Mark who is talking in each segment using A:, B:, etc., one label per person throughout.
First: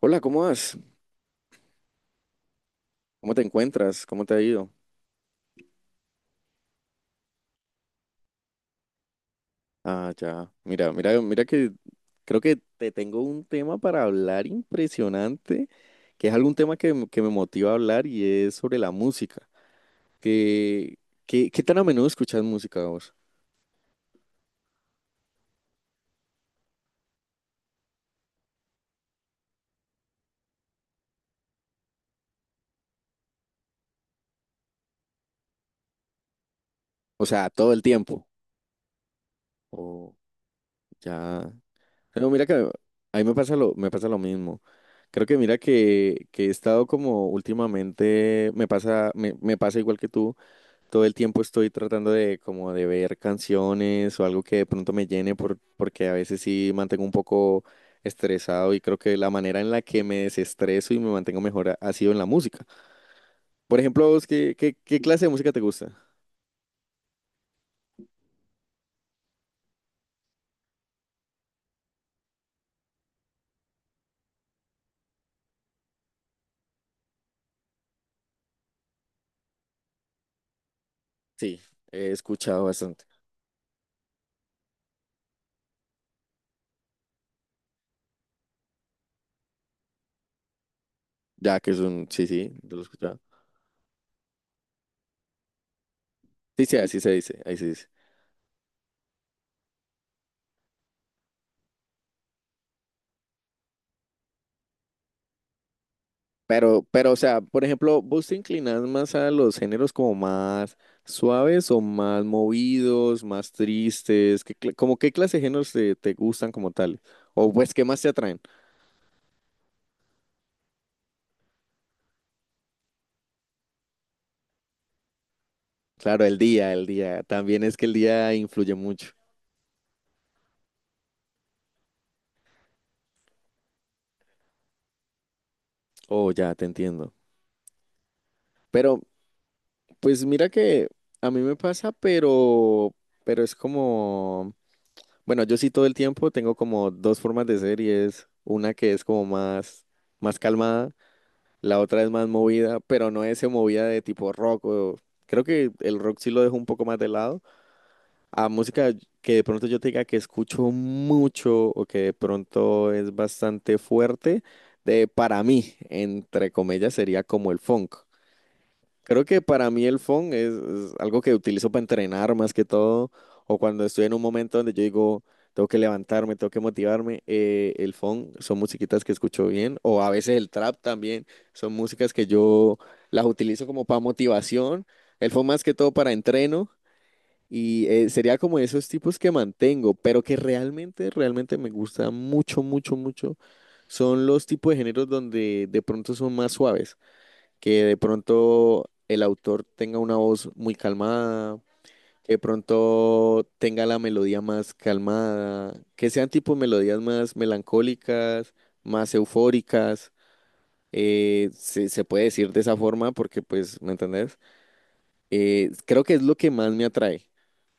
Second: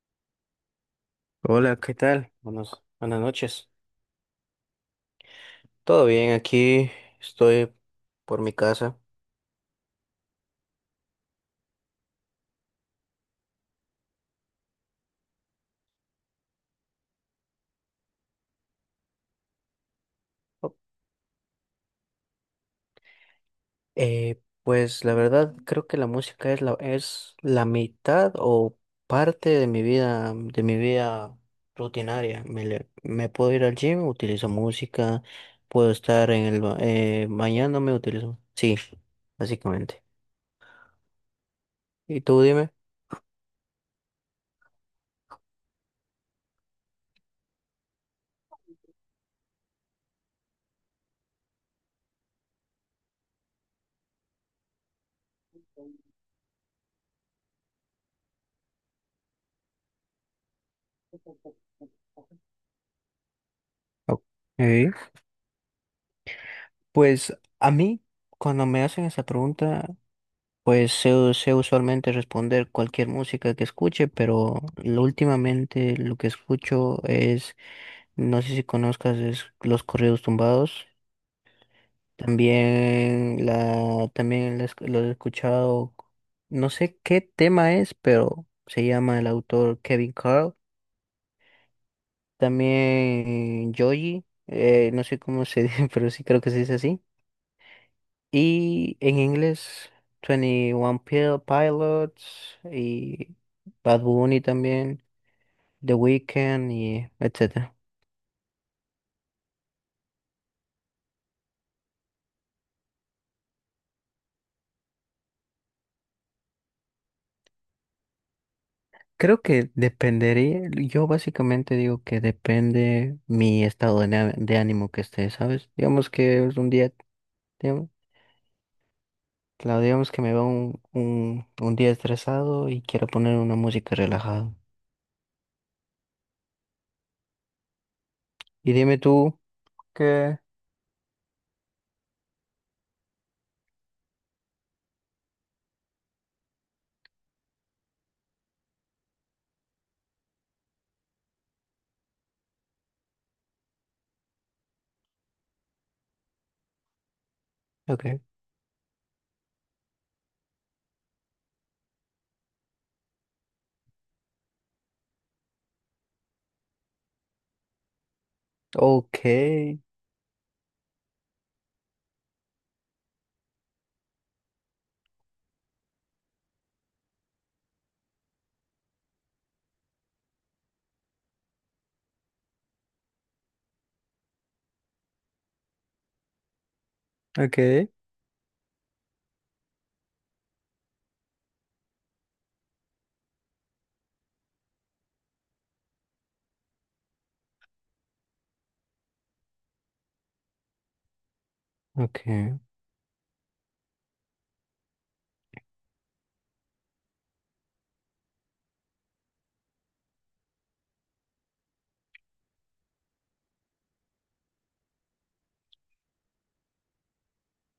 A: Hola, ¿cómo vas?
B: Hola, ¿qué tal? Buenas
A: ¿Cómo te
B: noches.
A: encuentras? ¿Cómo te ha ido?
B: ¿Todo bien? Aquí estoy por mi casa.
A: Ah, ya. Mira que creo que te tengo un tema para hablar impresionante, que es algún tema que me motiva a hablar y es sobre la música.
B: Oh,
A: ¿Qué, qué tan a menudo escuchas música vos?
B: Pues la verdad creo que la música es la mitad o parte de mi vida rutinaria. Me puedo ir al gym, utilizo música, puedo estar
A: O sea, todo el
B: bañándome,
A: tiempo.
B: utilizo. Sí, básicamente.
A: O ya.
B: ¿Y
A: Pero
B: tú
A: mira que
B: dime?
A: a mí me pasa lo mismo. Creo que mira que he estado como últimamente, me pasa igual que tú, todo el tiempo estoy tratando de como de ver canciones o algo que de pronto me llene porque a veces sí mantengo un poco estresado y creo que la manera en la que me desestreso y me mantengo mejor ha sido en la música. Por ejemplo,
B: Ok.
A: ¿vos qué clase de música te gusta?
B: Pues a mí, cuando me hacen esa pregunta, pues sé usualmente responder cualquier música que escuche, pero últimamente lo que escucho es, no sé si conozcas, es los corridos tumbados.
A: Sí, he escuchado bastante.
B: También lo he escuchado, no sé qué tema es, pero se llama el autor Kevin Carl.
A: Ya que es un, sí, sí, yo lo he escuchado.
B: También Joji, no sé cómo se dice, pero sí creo que se
A: Sí,
B: dice
A: sí, así
B: así.
A: se dice, ahí se dice.
B: Y en inglés, 21 Pilots y Bad Bunny también, The Weeknd
A: Pero,
B: y
A: pero, o sea, por
B: etcétera.
A: ejemplo, ¿vos te inclinás más a los géneros como más suaves o más movidos, más tristes? ¿Qué, como qué clase de géneros te gustan como tal? O pues, ¿qué más te atraen?
B: Creo que dependería, yo básicamente digo que depende mi estado de ánimo que esté, ¿sabes? Digamos
A: Claro, el
B: que es un
A: día, el
B: día,
A: día. También es que
B: digamos,
A: el día influye mucho.
B: claro, digamos que me va un día estresado y quiero poner una música relajada.
A: Oh, ya, te entiendo.
B: Y dime
A: Pero,
B: tú,
A: pues
B: ¿qué?
A: mira que a mí me pasa, pero es como, bueno, yo sí todo el tiempo tengo como dos formas de ser y es una que es como más, más calmada. La otra es más movida, pero no es movida de tipo rock. Creo que el rock sí lo dejo un poco más de lado.
B: Ok,
A: A música que de pronto yo te diga que escucho mucho o que de pronto es bastante fuerte, de, para mí, entre comillas, sería como el funk.
B: ok,
A: Creo que para mí el phone es algo que utilizo para entrenar más que todo, o cuando estoy en un momento donde yo digo, tengo que levantarme, tengo que motivarme, el phone son musiquitas que escucho bien, o a veces el trap también, son músicas que yo las utilizo como para motivación, el phone más que todo para entreno, y
B: ok,
A: sería como esos tipos que mantengo, pero que realmente me gusta mucho, mucho, mucho, son los tipos de géneros donde de pronto son más suaves, que de pronto el autor tenga una voz muy calmada,
B: ok,
A: que de pronto tenga la melodía más calmada, que sean tipo melodías más melancólicas, más eufóricas. Se puede decir de esa forma porque, pues, ¿me entendés? Creo que es lo que más me atrae,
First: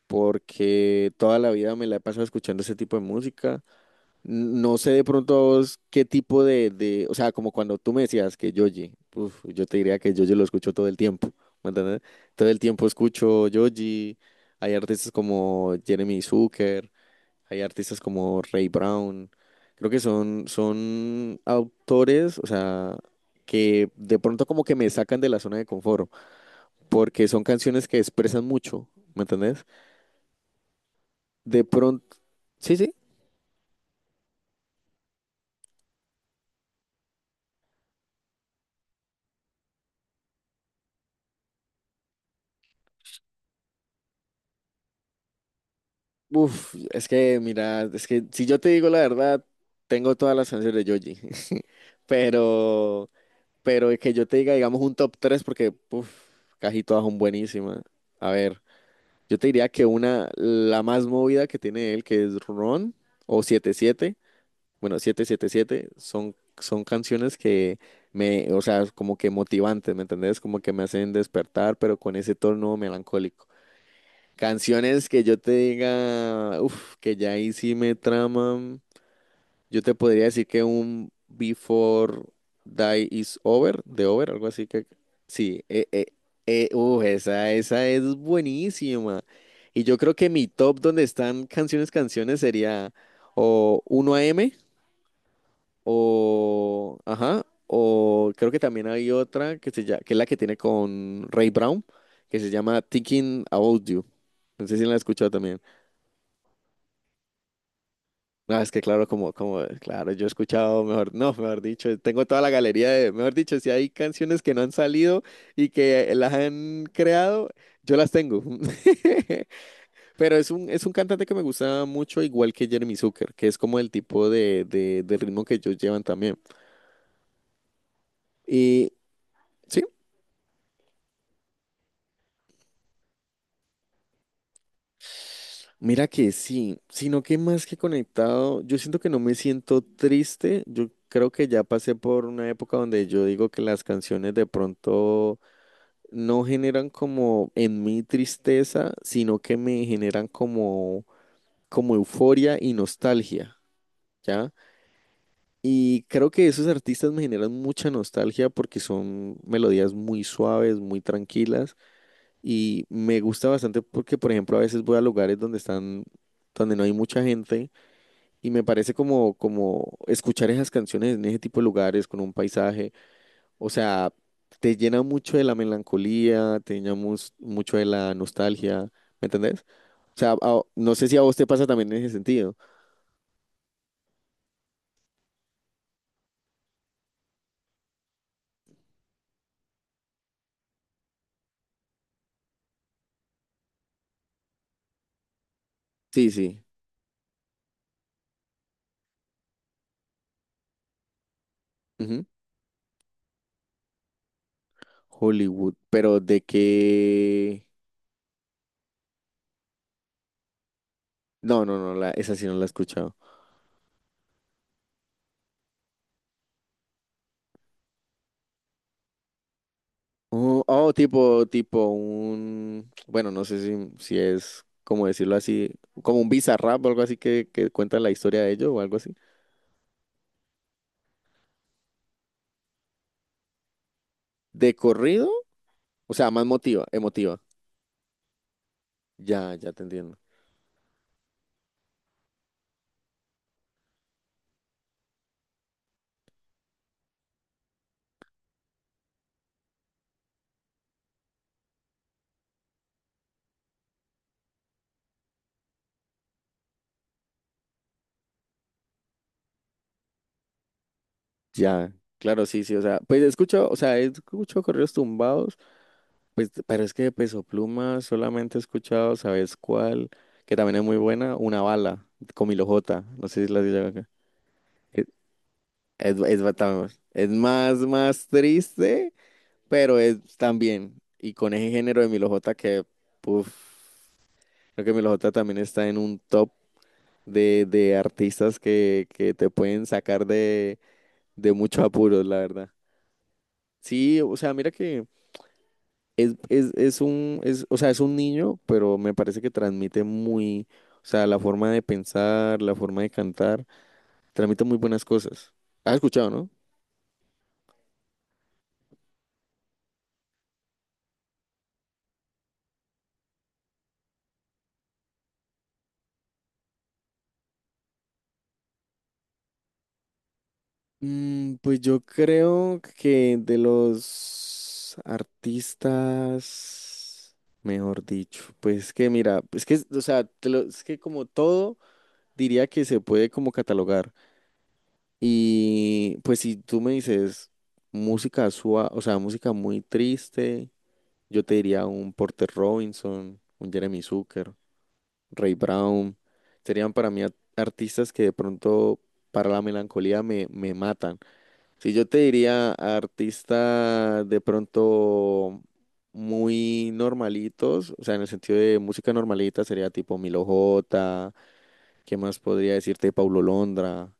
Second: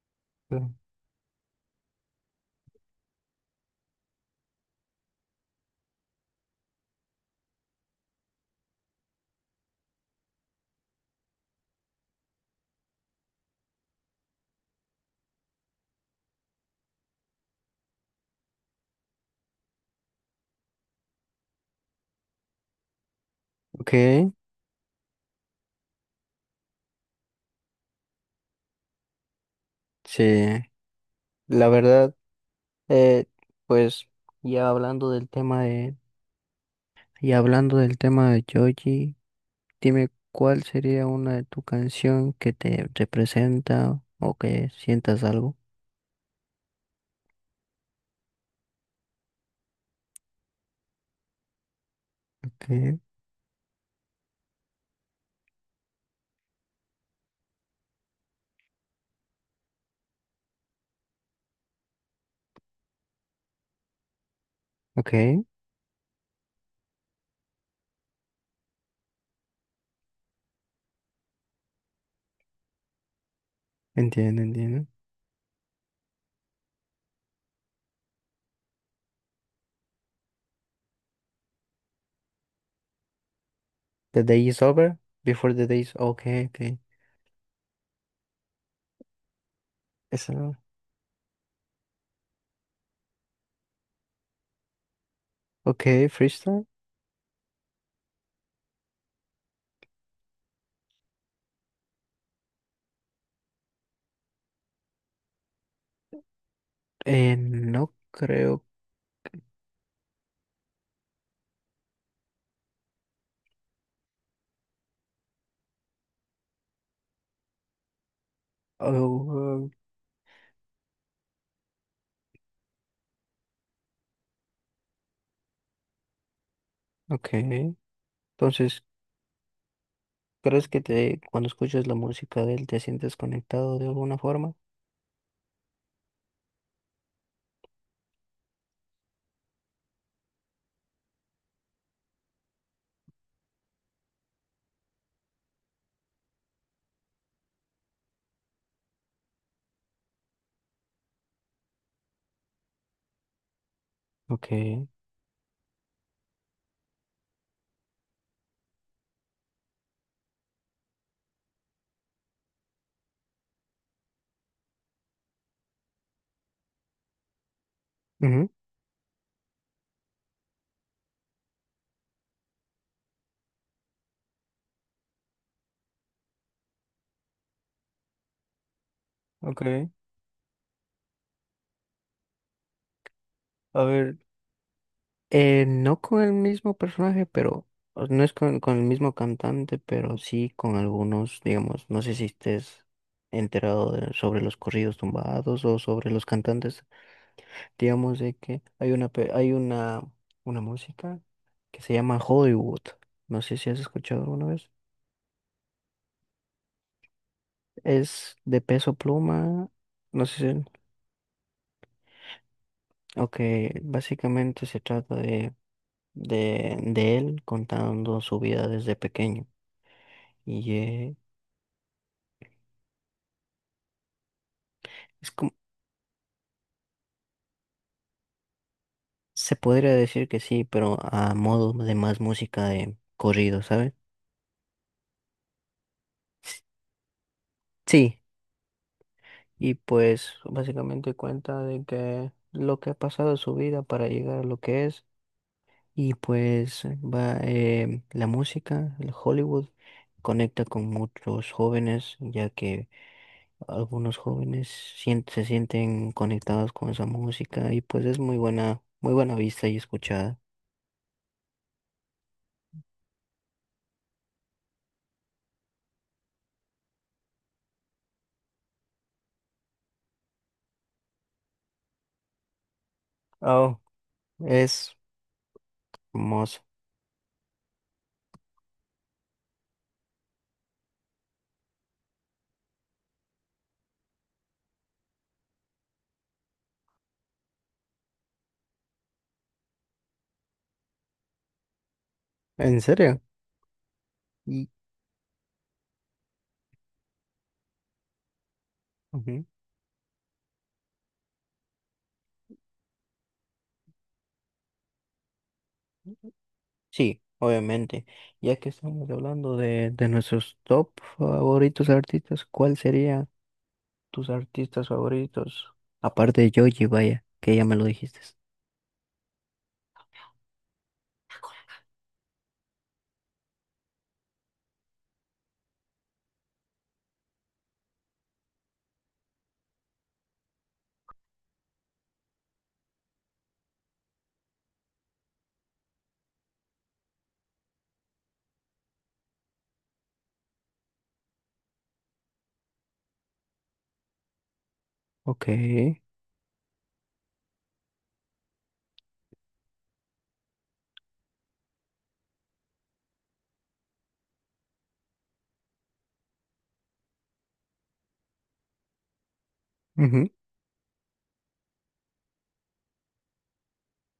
A: porque toda la vida me la he pasado escuchando ese tipo de música. No sé de pronto a vos qué tipo de, o sea, como cuando tú me decías que Yoji, uf, yo te diría que Yoji lo escucho todo el tiempo, ¿me entiendes? Todo el tiempo escucho Yoji, hay artistas como Jeremy Zucker, hay artistas como Ray Brown, creo que son autores, o sea, que
B: ok,
A: de pronto como que me sacan de la zona de confort, porque son canciones que expresan mucho, ¿me entendés?
B: sí.
A: De
B: La verdad,
A: pronto, sí, sí.
B: eh, pues ya hablando del tema de Joji, dime cuál sería una de tu canción que te representa o que sientas algo.
A: Uf, es que, mira, es que si yo te digo la verdad, tengo todas las canciones de Yoji.
B: Okay,
A: Pero, pero que yo te diga, digamos, un top 3 porque uf, casi todas son buenísimas. A ver, yo te diría que una, la más movida que tiene él, que es Ron o 77, bueno,
B: okay,
A: 777, son canciones que me, o sea, como que motivantes, ¿me entendés? Como que me hacen despertar, pero con ese tono melancólico.
B: entiendo, entiendo.
A: Canciones que yo te diga, uff, que ya ahí sí me traman. Yo te podría decir que un Before Die Is Over, de
B: The
A: Over, algo
B: day is
A: así que.
B: over, before
A: Sí,
B: the day is, okay, okay.
A: uf, esa es buenísima. Y yo creo que
B: Esa,
A: mi top donde están canciones sería o uno a m
B: okay, freestyle.
A: o. Ajá, o creo que también hay otra que, se llama, que es la que tiene con Ray Brown, que se llama Thinking About You. No sé si la he escuchado también.
B: No
A: No,
B: creo.
A: es que claro, como, claro, yo he escuchado, mejor, no, mejor dicho, tengo toda la galería de, mejor dicho, si hay canciones que no han salido y que las han creado, yo las tengo.
B: Oh,
A: Pero es un cantante que me gusta mucho, igual que Jeremy Zucker, que es como el tipo de ritmo que ellos llevan también.
B: okay. Entonces,
A: Y sí,
B: ¿crees que te, cuando escuchas la música de él, te sientes conectado de alguna forma?
A: mira que sí, sino que más que conectado, yo siento que no me siento triste, yo creo que ya pasé por una época donde yo digo que las canciones de pronto no generan como en mí tristeza, sino que me generan como, como euforia y nostalgia, ¿ya?
B: Okay.
A: Y creo que esos artistas me generan mucha nostalgia porque son melodías muy suaves, muy tranquilas y me gusta bastante porque, por ejemplo, a veces voy a lugares donde están, donde no hay mucha gente y me parece como, como escuchar esas canciones en ese tipo de lugares con un paisaje. O sea, te llena mucho de la melancolía, te llena mucho de la nostalgia, ¿me entendés?
B: Ok,
A: O sea, no sé si a vos te pasa también en ese sentido.
B: a ver, no con el mismo personaje, pero no es con el mismo cantante, pero sí con algunos, digamos, no sé si estés enterado sobre los corridos tumbados o sobre los
A: Sí, sí.
B: cantantes, digamos de que hay una pe- hay una música que se llama
A: Ujú.
B: Hollywood. No sé si has escuchado alguna vez.
A: Hollywood, pero de qué...
B: Es de Peso Pluma, no sé si,
A: No, no, no, la, esa sí no la he escuchado.
B: ok, básicamente se trata de de él contando su vida desde pequeño.
A: Oh,
B: Y
A: oh, tipo, tipo un... Bueno, no sé si, si es, como
B: es
A: decirlo
B: como,
A: así, como un Bizarrap o algo así que cuenta la historia de ellos o algo así.
B: se podría decir que sí, pero a modo de más música de corrido, ¿sabes?
A: ¿De corrido? O sea, más motiva, emotiva.
B: Sí,
A: Ya, ya
B: y
A: te entiendo.
B: pues básicamente cuenta de que lo que ha pasado en su vida para llegar a lo que es, y pues va, la música, el Hollywood, conecta con muchos jóvenes, ya que algunos jóvenes se sienten conectados con esa música, y pues es muy buena vista y escuchada.
A: Ya, claro, sí, sí, o sea, pues escucho, o sea, he escuchado corridos tumbados, pues, pero es que de Peso Pluma solamente he escuchado, ¿sabes cuál? Que también es muy buena, Una Bala, con Milo J, no sé si la
B: Oh,
A: digo acá.
B: es
A: Es, es, es
B: hermoso.
A: bata- es más, más triste, pero es también, y con ese género de Milo J que, puff, creo que Milo J también está en un top de artistas que te pueden sacar de muchos apuros, la verdad.
B: ¿En serio?
A: Sí, o sea,
B: Y-
A: mira que... Es, o sea, es un niño, pero me parece
B: ujú.
A: que transmite muy, o sea, la forma de pensar, la forma de cantar, transmite muy buenas cosas. ¿Has escuchado, no?
B: Sí, obviamente. Ya que estamos hablando de nuestros top favoritos artistas, ¿cuál serían tus artistas favoritos? Aparte de Joji, vaya, que ya me lo dijiste.
A: Mm, pues yo creo que de los artistas, mejor dicho, pues es que mira, es que, o sea, es que como todo, diría que se puede como catalogar. Y pues si tú me dices música suave, o sea, música muy triste. Yo te diría un Porter Robinson, un Jeremy Zucker,
B: Ok.
A: Ray Brown. Serían para mí artistas que de pronto para la melancolía me, me matan. Si yo te diría artista de pronto muy normalitos, o sea, en el sentido de música normalita sería tipo
B: Ujú,
A: Milo J, ¿qué más podría decirte? Paulo Londra.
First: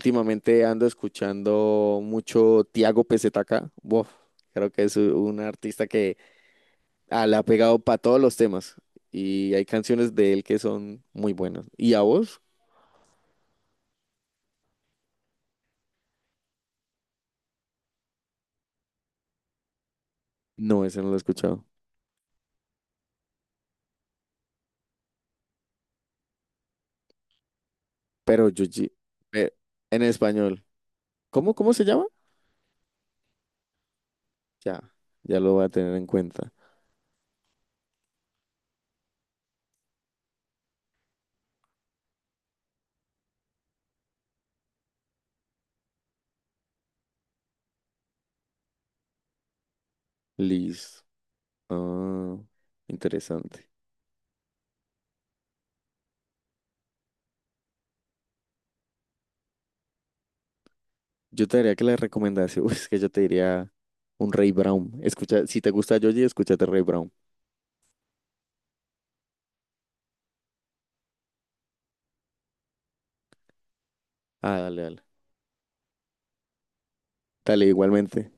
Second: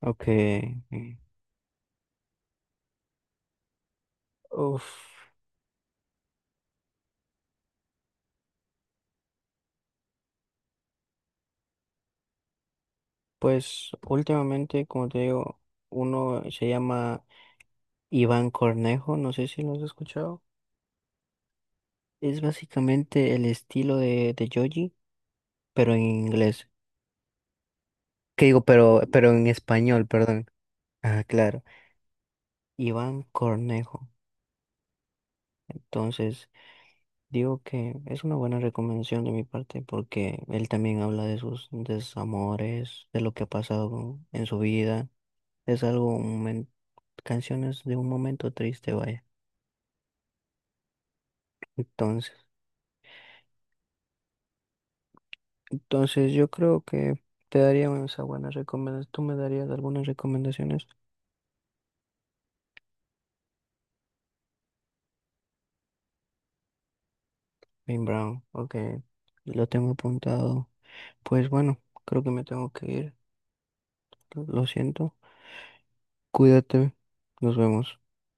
B: ok.
A: ando escuchando mucho Tiago PZK. Buf, creo que
B: Uf,
A: es un artista que... Ah, la ha pegado para todos los temas. Y hay canciones de él que son muy buenas. ¿Y a vos?
B: pues últimamente, como te digo, uno se llama Iván Cornejo, no sé si lo has escuchado.
A: No, ese no lo he escuchado.
B: Es básicamente el estilo de Joji, pero en inglés. ¿Qué
A: Pero
B: digo?
A: Yuji,
B: Pero en
A: eh, en
B: español, perdón.
A: español.
B: Ah,
A: ¿Cómo,
B: claro,
A: cómo se llama?
B: Iván Cornejo.
A: Ya, ya lo voy a tener en
B: Entonces,
A: cuenta.
B: digo que es una buena recomendación de mi parte porque él también habla de sus desamores, de lo que ha pasado en su vida. Es algo, canciones de un momento triste, vaya.
A: Liz.
B: Entonces,
A: Ah, interesante.
B: entonces yo creo que te daría esa buena recomendación. Tú me darías algunas recomendaciones.
A: Yo te diría que la recomendación, es que yo te diría un Ray Brown. Escucha, si te gusta Yoji, escúchate Ray Brown.
B: Bien, Brown, ok, lo tengo apuntado. Pues bueno, creo que me tengo que ir.
A: Ah,
B: Lo
A: dale, dale.
B: siento. Cuídate. Nos
A: Dale,
B: vemos.
A: igualmente.